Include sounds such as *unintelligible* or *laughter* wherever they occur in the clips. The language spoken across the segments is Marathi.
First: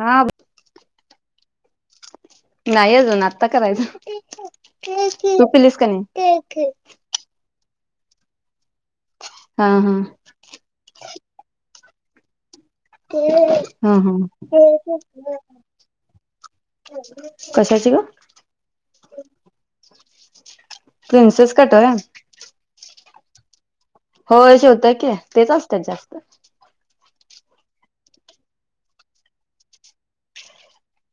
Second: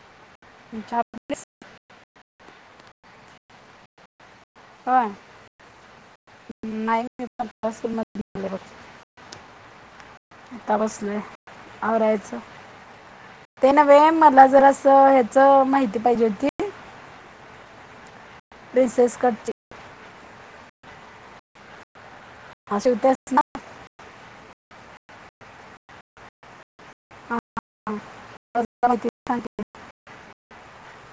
हा चहा पिलीस? नाही अजून आता करायचं. होय तू पिलीस का नाही? *unintelligible* हा हा. आता बसलोय आवरायचं. ते हा नव्हे हा मला जरासं हेच माहिती पाहिजे होती कशाची ग? प्रिन्सेस कट ची. प्रिन्सेस कट होय. हा, शिवत्यास? हो शिवतोय की तेच असतात जास्त. *unintelligible*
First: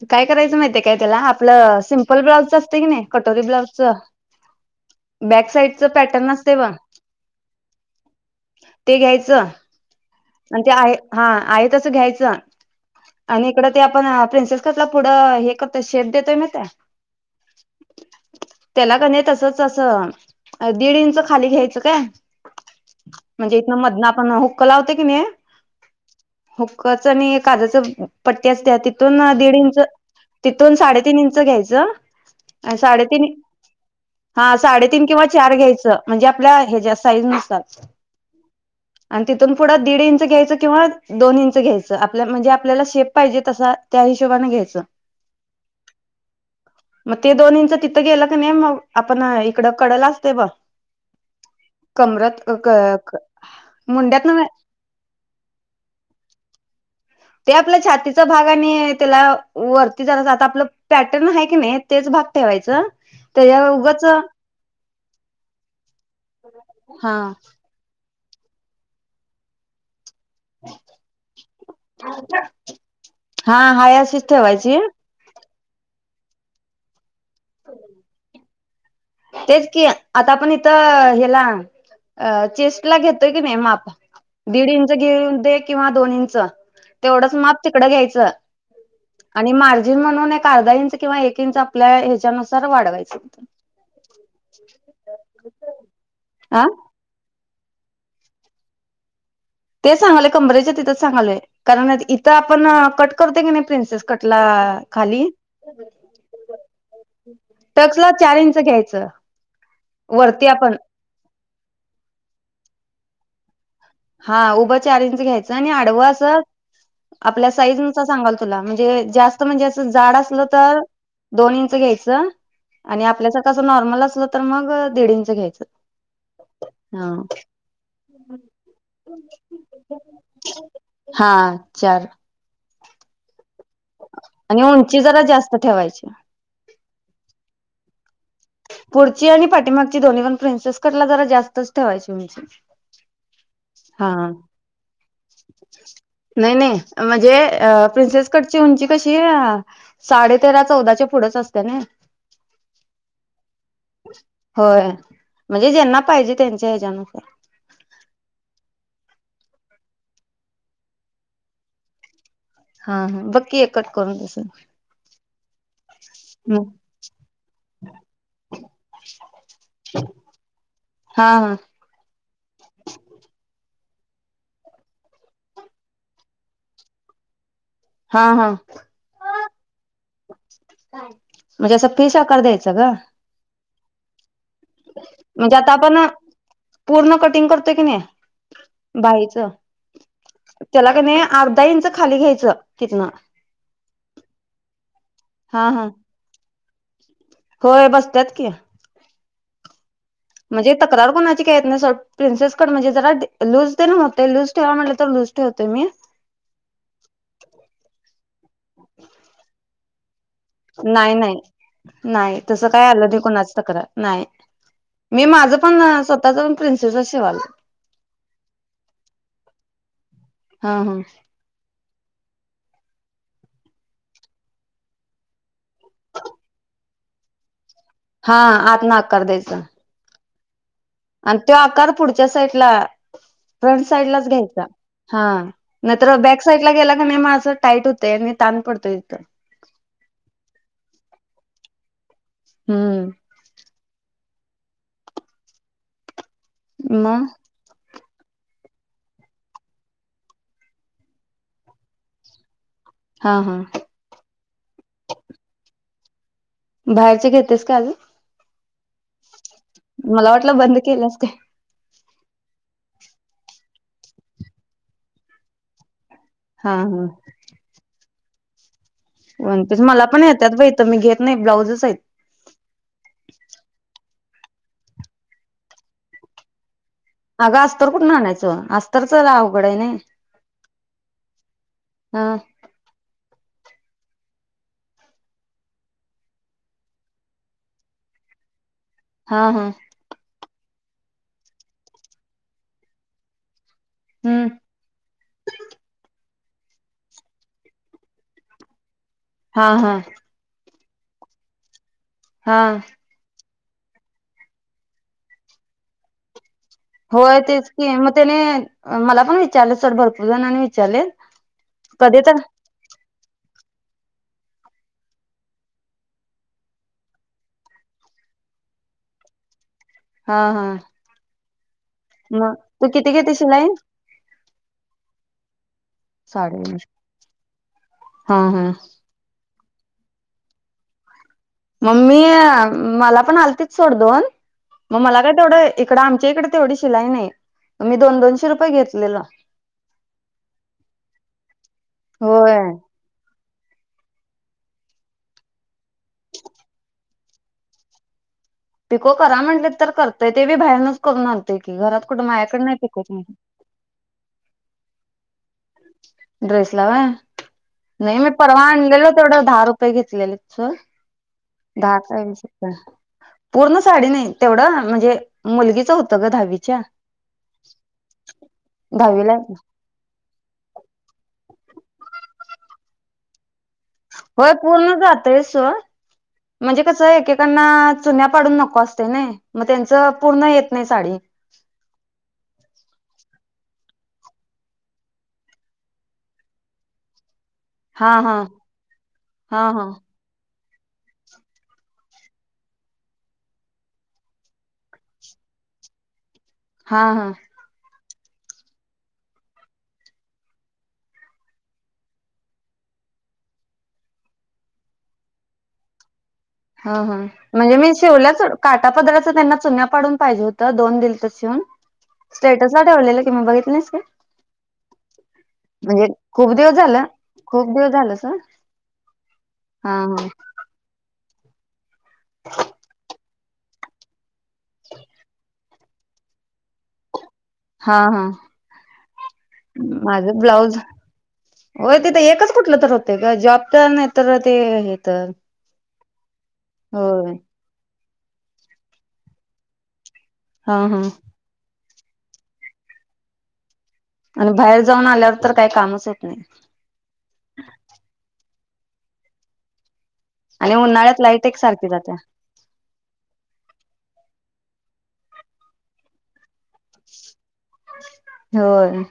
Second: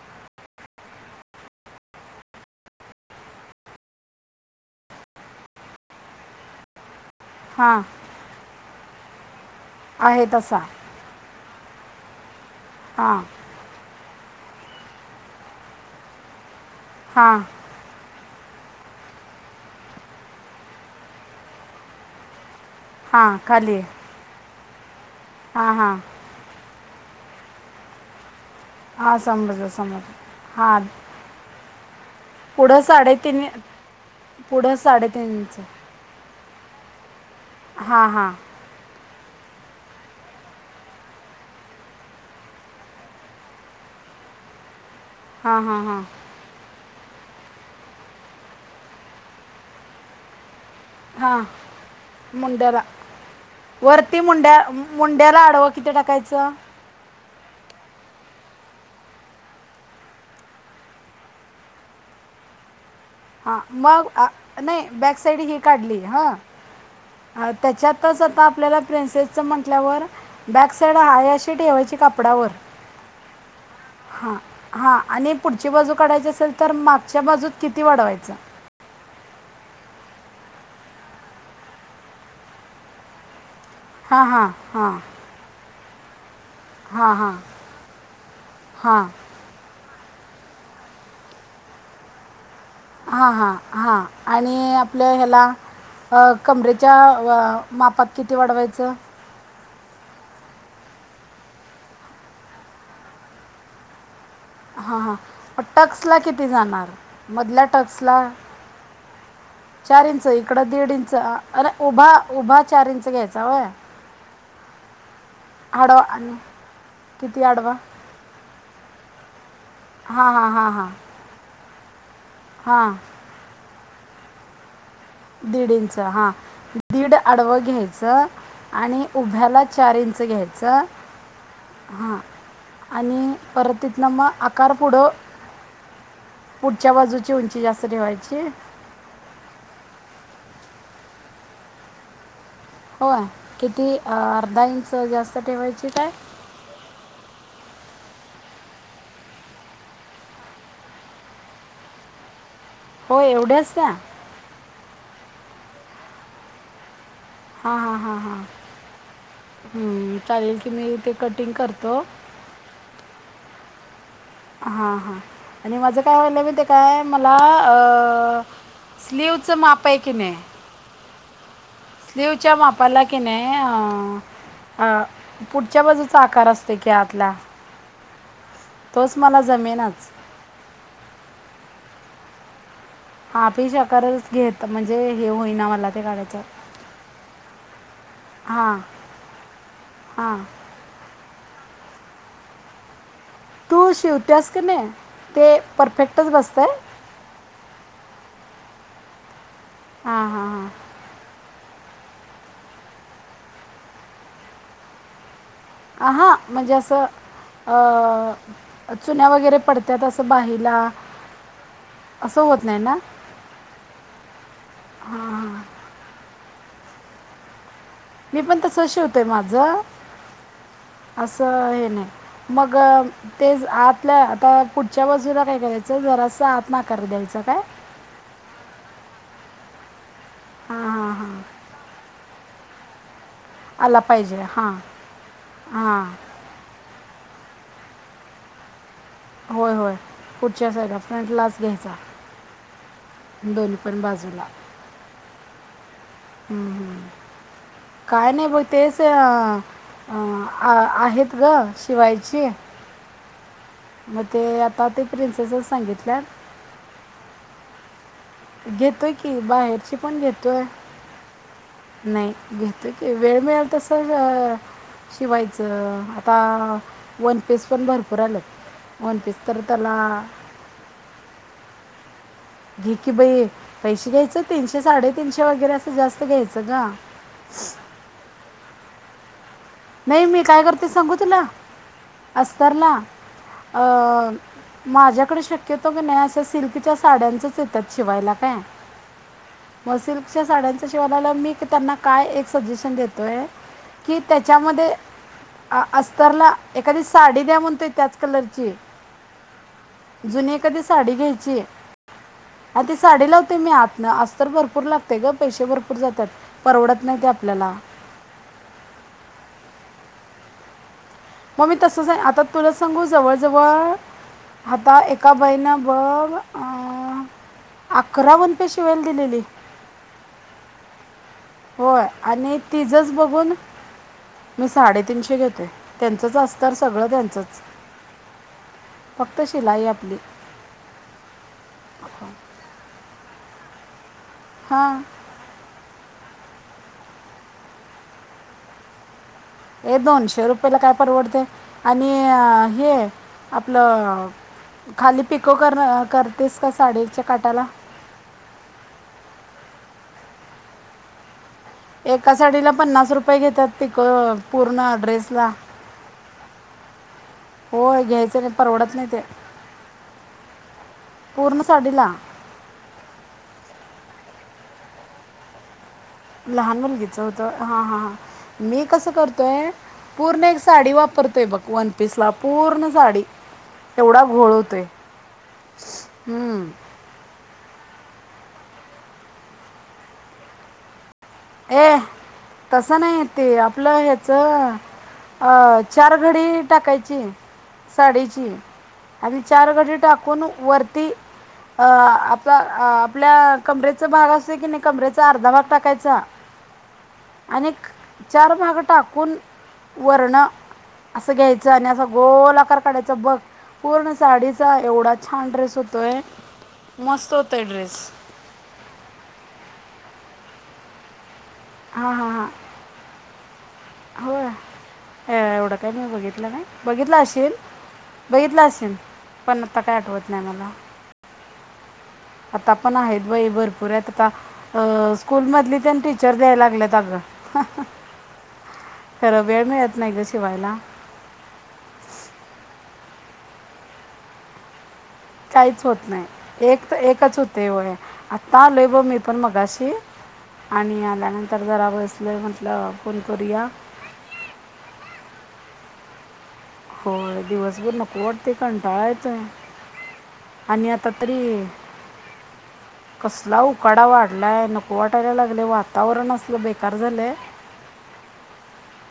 काय करायचं माहितय काय त्याला आपलं सिम्पल ब्लाउजचं असते की नाही कटोरी ब्लाउजचं बॅक साइडचं पॅटर्न नसतय ब हां ते घ्यायचं आहे तसा आणि ते आहे हा आहे तसं घ्यायचं हां आणि इकड ते आपण प्रिन्सेस करला पुढं हे करतोय शेप देतोय माहित्या हां त्याला कणी तसच असं दीड इंच खाली घ्यायचं काय हां म्हणजे इथन मधन आपण हुक्क लावतोय कणी हा हा हुक्काच आणि काजाचं पट्टी असत्या हां तिथून दीड समजलं इंच समजलं तिथून हां साडेतीन इंच घ्यायचं. आणि साडेतीन हा पुढं साडेतीन किंवा चार साडेतीनचं घ्यायचं. म्हणजे आपल्या याच्या साईजनुसार. हां हां. आणि तिथून पुढं दीड इंच घ्यायचं किंवा दोन इंच घ्यायचं आपल्या म्हणजे आपल्याला शेप पाहिजे तसा त्या हिशोबानं घ्यायचं. हा हा हा. मग ते दोन इंच तिथं गेलं की नाही मग आपण इकडं कडला असते बग हा मुंड्याला वरती मुंड्यात न मुंड्या मुंड्याला आडवं किंती टाकायचं? ते आपला छातीचा भाग आणि त्याला वरती जरायच आता आपलं पॅटर्न आहे की नाही. तेच भाग ठेवायच. हा मग नाही बॅक साईड ही काढली हं हा अ त्याच्यातच आता आपल्याला प्रिन्सेसचं म्हटल्यावर. बॅक साईड हाय अशी ठेवायची कपडावर हा हाय अशीच हां ठेवायची हां. आणि पुढची बाजू काढायची असेल तर मागच्या बाजूत किती वाढवायचं? तेच कि आता आपण इथं अ हेला चेस्ट ला घेतोय की नाही माप. हां हां दीड हां इंच घेऊन दे किंवा दोन इंच. हां हां तेवढंच माप तिकडं घ्यायचं. हां आणि मार्जिन म्हणून एक अर्धा इंच किंवा एक इंच आपल्या ह्याच्यानुसार वाढवायच. हां हां हां आणि आपल्या ह्याला अ हा कमरेच्या अ मापात किती वाढवायचं? तेच सांगालोय कमरेच्या तिथंच सांगालोय. कारण इथं आपण कट करते की नाही प्रिन्सेस कटला खाली. टक्स ला किती जाणार मधल्या टक्सला. चार इंच घ्यायचं. चार इंच वरती इकड आपण दीड इंच अ अरे उभा उभा चार इंच घ्यायचा होय. हा उभं चार इंच घ्यायचं आणि आडवा आडवं आणि असं किती आपल्या आडवा साईज सांगाल तुला. म्हणजे जास्त म्हणजे अस जाड हां असलं हां हां तर हां दोन इंच घ्यायच. आणि हां आपल्यासारख अस नॉर्मल असल तर मग दिड इंच. घ्यायचं दीड इंच हा, हा दीड आडवं घ्यायचं. आणि उभ्याला चार इंच घ्यायचं हा चार हां. आणि परत तिथंनं मग आणि आकार उंची पुढं जरा जास्त ठेवायची पुढच्या बाजूची उंची जास्त ठेवायची. पुढची आणि पाठीमागची दोन्ही पण प्रिन्सेस कटला जरा जास्तच ठेवायची उंची. होय, किती हा अर्धा इंच जास्त ठेवायची काय? नाही नाहीम्हणजे अ प्रिन्सेस कटची उंची कशी साडे तेरा, चौदाच्या, पुढंच असते न‌ई. होय एवढी असत्या. होय म्हणजे ज्यांना पाहिजे त्यांच्या हे जानुसार. हां हां हां हां हमं चालेल की मी तेे कटिंग करतो. हा हा बागकी एक कट करून तसं. हां हां आणि माझं काय व्हायले माहित आहे काय मला अ स्लीवचं माप आहे की नाही हा हा. स्लीवच्या मापाला कि नाही, अ अ. पुढच्या बाजूचा आकार असतय की आतला हां हां. तोच मला जमेनाच. म्हणजे असा फिश आकार द्यायचा गं. हा फिश आकारच घे म्हणजे, हे म्हणजे होईना आता मला आपण ते काढायचं,. पूर्ण कटिंग करतोय क नाही हां... बाईचं हा... त्याला क नाही. अर्धा इंच खाली घ्यायचं तिथनं. तू शिवत्यास क नाही, ते हा हा परफेक्टच बसतय?. होय बसत्यात की. हा... हा... हां तकरार कोणाची काय येत नाही होड़,, प्रिन्सेसकट म्हणजे जरा लूज तेण होतय,. लूज ठेवा म्हटलं, तर लूज ठेलतोय मी. अं हा म्हणजे असं, अ चुन्या वगैरे पडत्यात असं बाहित? नाही नाही नाही, तसं काय आलं नाही, कुणाच तक्रार नाही. मी माझ पण स्वतःच पण प्रिन्सेसच शिवालो मी पण तस शिवतोय माझं. हा हा असं हे नाही. मग तेच, आतल्या आता पुढच्या बाजूला काय करायचं. जरासं आतनं आकार द्यायचा काय? हा, आतनं आकार द्यायचा. हा, आणि तो आकार पुढच्या साईटला फ्रंट आला साईड लाच पाहिजे घ्यायचा,,, हां हा,, हां नाहितर बॅक साईड ला गेला का नाही, मा असं टाईट होतय. आणि ताण पडतोय तीथं. होय.. होय.. पुढच्या साईडलाच,, फ्रंटलाच घ्यायचा. हम्म दोनीपण बाजूला. हम्म मग काय नाही ब तेच अ आहेत गं, शिवायची हा हा. मग ते आता ते प्रिंसेसस सांगितल्यात बाहेरचे घेतेस काय आजू घेतोय की,, बाहेरची पण मला वाटलं घेतोय बंद केलंस काय नाही घेतो की, वेळ मिळेल तस शिवायचं. आता, हा हा वन पीस पण भरपुर आल्यात. वन पीस, मला पण येत्यात बई इथं, मी घेत नाही, ब्लाउजच हाईत. घे की बई,, पैसे घ्यायचं तीनशे साडेतीनशे वगैरे असं जास्त घ्यायचं गं. अगं अस्तर कुटनं आणायचं.? अस तर च अवघड आय नाही. नाही मी काय करतोय सांगू तुला,, हा अस्तरला,, अ माझ्याकडे शक्यतो की नाही अशा सिल्कच्या साड्यांचेच येत्यात शिवायला काय हा हा. म सिल्कच्या साड्यांचा शिवाला आल्यावर मी त्यांना काय एक सजेशन देतोय,, की हम्म मध्ये अ अस्तरला एखादी साडी द्या म्हणतोय त्याच कलरची. हा हा. जुनी एखादी साडी घ्यायची, हा आधीच साडी लावतोय मी आतनं, अस्तर भरपूर लागतंय गं पैसे भरपूर जातात. परवडत नाही ते होय तेच आपल्याला की, मग त्याने मला पण विचारलं सोड भरपूर जणांनी विचारले. मग मी तसंच आहे, कधी तर आता तुला सांगू जवळजवळ आता एका बाईनं बघ अ अकरा वनपीस शिवायला दिलेली. हा हा. होय मग आणि तू तिजंच किती घेते बघून, शिलाई मी साडेतीनशे घेते. त्यांचंच अस्तर साडेतीनशे सगळं त्यांचंच, हा हा फक्त शिलाई आपली. मग मी अ मला पण आलतीत सोड दोन, मग हां मला काय तेवढं इकडं आमच्या इकडे तेवढी शिलाई नाही, मी दोन दोनशे रुपये घेतलेलं. ए दोनशे रुपयाला काय परवडतंय आणि होय हे‌ आपलं खाली पिको कर करतेस का साडीच्या काटाला? पिको करा म्हटले तर करतंय, ते बी बाहेरनंच करून आणतोय की घरात कुठं, एका मायाकडे साडीला नाही पिको पन्नास रुपये घेतात पिको पूर्ण ड्रेस ला. ड्रेसला व्हय, होय नाही मी घ्यायचं परवा परवडत नाही आणलेलो ते तेवढं दहा रुपये घेतलेलं तिचं. पूर्ण साडीला दहा *unintelligible* पूर्ण साडी नाही तेवढं म्हणजे मुलगीचा हो लहान मुलगीचं होतं हा हा, मी कसं दहावीला आहे. करतोय पूर्ण एक साडी वापरतोय बघ वनपीसला पूर्ण साडी. एवढा होय घोळ होतोय पूर्ण जातंयच सोड, हम्म. म्हणजे कसं एकेकांना चुन्या पाडून नको असतंय नाय, मग त्यांचं पूर्ण येत नाही साडी. ए तसं नाही ते आपलं ह्याचं अ चार घडी टाकायची हा हा साडीची आणि हा चार हा घडी टाकून वरती अ आपला अ आपल्या कमरेचा भाग असतोय की नाही कमरेचा अर्धा भाग टाकायचा. हा हा. आणिक चार भाग टाकून वरनं असं घ्यायचं आणि असं गोल आकार काढायचं बघ. पूर्ण साडीचा एवढा छान ड्रेस होतोय. हा हा, मस्त होतोय म्हणजे मी ड्रेस शिवल्या सोड. काटा पदराचं त्यांना चुन्या पाडून पाहिजे होतं, दोन दिलतं शिऊन. हा हा हा. ला ठेवलेलं की मी, बघितलं नाहीस काय? होय? एवढं काही मी म्हणजे बघितलं खूप नाही, दिवस झालं बघितलं अशिन खूप दिवस झालं स बघितलं अशीन, पण आता काय हा हा आठवत नाही मला. आता पण आहेत बाई भरपूर आहेत आता, अ स्कूल मधली तेन टीचर द्यायला लागल्यात अगं. हा हा खरं वेळ मिळत नाही गं‌ शिवायला. हो तिथं एकच कुठलं तर होते गं जॉब तर नाही तर ते हे तर. काहीच होत नाही, एक तर होय एकच होत तय होय, आत्ता आलोय बघ मी पण मगाशी हा हा आणि आल्यान तर जरा बसले म्हटलं फोन करूया. आणि बाहेर जाऊन आल्यावर तर काही कामच होत नाही. होय, दिवसभर नको वाटतंय कंटाळा येतोय. आणि आता उन्हाळ्यात लाईट एक तरी सारखी जात्या. कसला उकाडा वाढलाय. नको वाटायला लागलय. वातावरण असलं बेकार झालंय. होय.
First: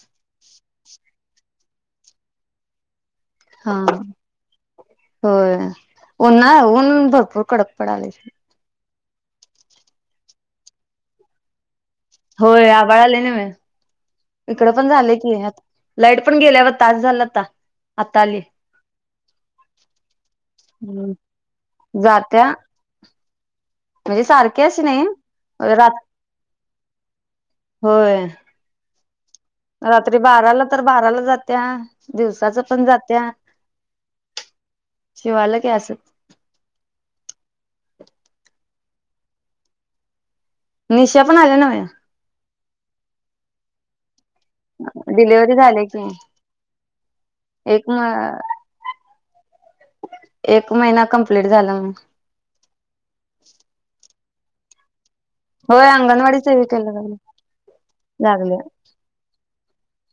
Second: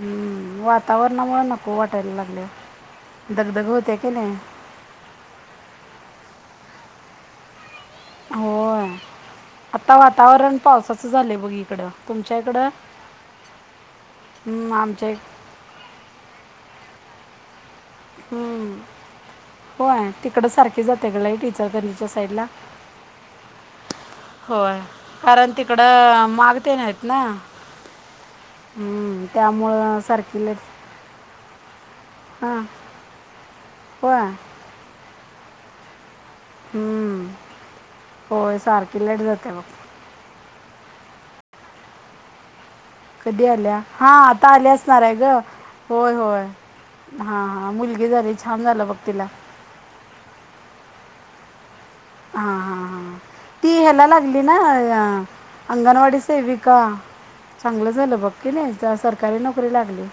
हम्म. वातावरणामुळे नको वाटायला लागलय. दगदग हा होत्याय की नाही. होय. ऊन्हा- ऊन भरपूर कडक पडालय. होय. आता वातावरण, पावसाचं झालंय बघ इकडं. तुमच्या होय. इकडं आबाळ आले ना म. हम्म, इकडं पण आमच्या झालय की, इक- आता लाईट पण गेल्याव, तास झालं आता. आता आली. हम्म. होय. तिकडं सारखी जाते का लाईट? इचं गल्लीच्या साईडला. जात्या म्हणजे सारखी होय. अशी नाही कारण रात तिकडं, माग तेन हायत ना. होय हम्म. त्यामुळं रात्री सारखी बाराला तर, लाईट बाराला जात्या. हां दिवसाचं पण जात्या. होय शिवायल की, असं. हम्म. होय, सारखी लाईट जात्या बघ. निशा पण आल्या नव्हे. कधी आल्या? हा, आता आल्या असणाराय गं. डिलिव्हरी झाली की होय, होय. हा, हा. एक म मुलगी झाली, छान झालं बघ तिला. एक महिना कंप्लीट झाला मग. हा, हा, हा. ती ह्याला लागली ना अ होय अंगणवाडी सेविका. सेविकेला लागले. चांगलं झालं बघ, की लागले नाही. सरकारी नोकरी लागली.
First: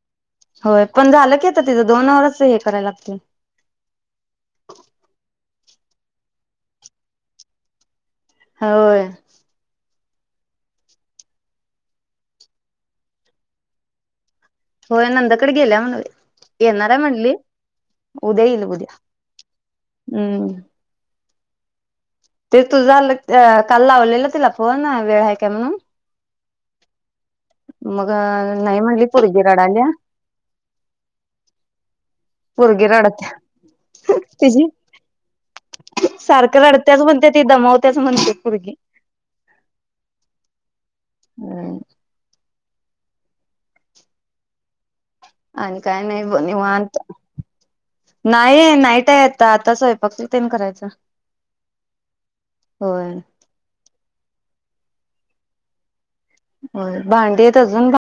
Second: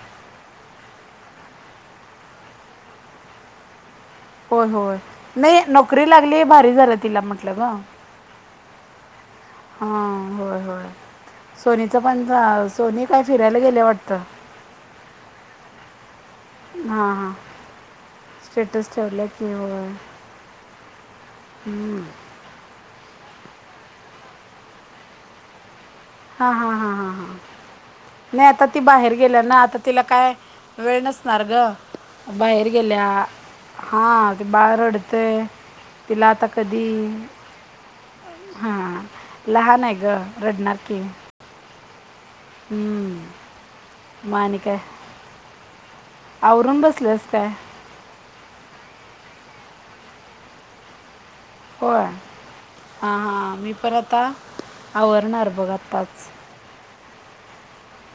होय. पण झालं की आता तिज. दोन वरच हे करायला लागतय. होय, होय. नाही, नोकरी लागली भारी झालं तिला, म्हटलं ग. होय. हा. होय, होय. सोनीचं पण चा, सोनी काय फिरायला गेलेय वाटतं. होय, नंदाकड गेल्या म्हण बाई. येणारय हां हां म्हणली. उद्या यील स्टेटस उद्या. हम्म. हम्म. ते तुझा झालं, काल लावलेलं तिला फोन. वेळ हाय काय म्हणून. हा, हां, हां, हां, हां. मग नाही, आता ती म्हणली बाहेर गेल्या पोरगी ना. आता रडाल्या तिला काय, वेळ नसणार गं. बाहेर पोरगी गेल्या. रडत्या हा, ते तिची बाळ रडतय. सारखं रडत्याच म्हणते ती. दमावत्याच म्हणते पुर्गी. लहानाय गं. रडणार की. हम्. हम्म. म आणि काय? आणि काय नाही ब, आवरून निवांत. बसलेस काय नाही, नाही त्या येत. आता स्वयंपाक तेन करायचा. होय. होय हां, हां. मी पर आता, आवरणार बघ, आत्ताच. होय. भांडेेयत अजून घा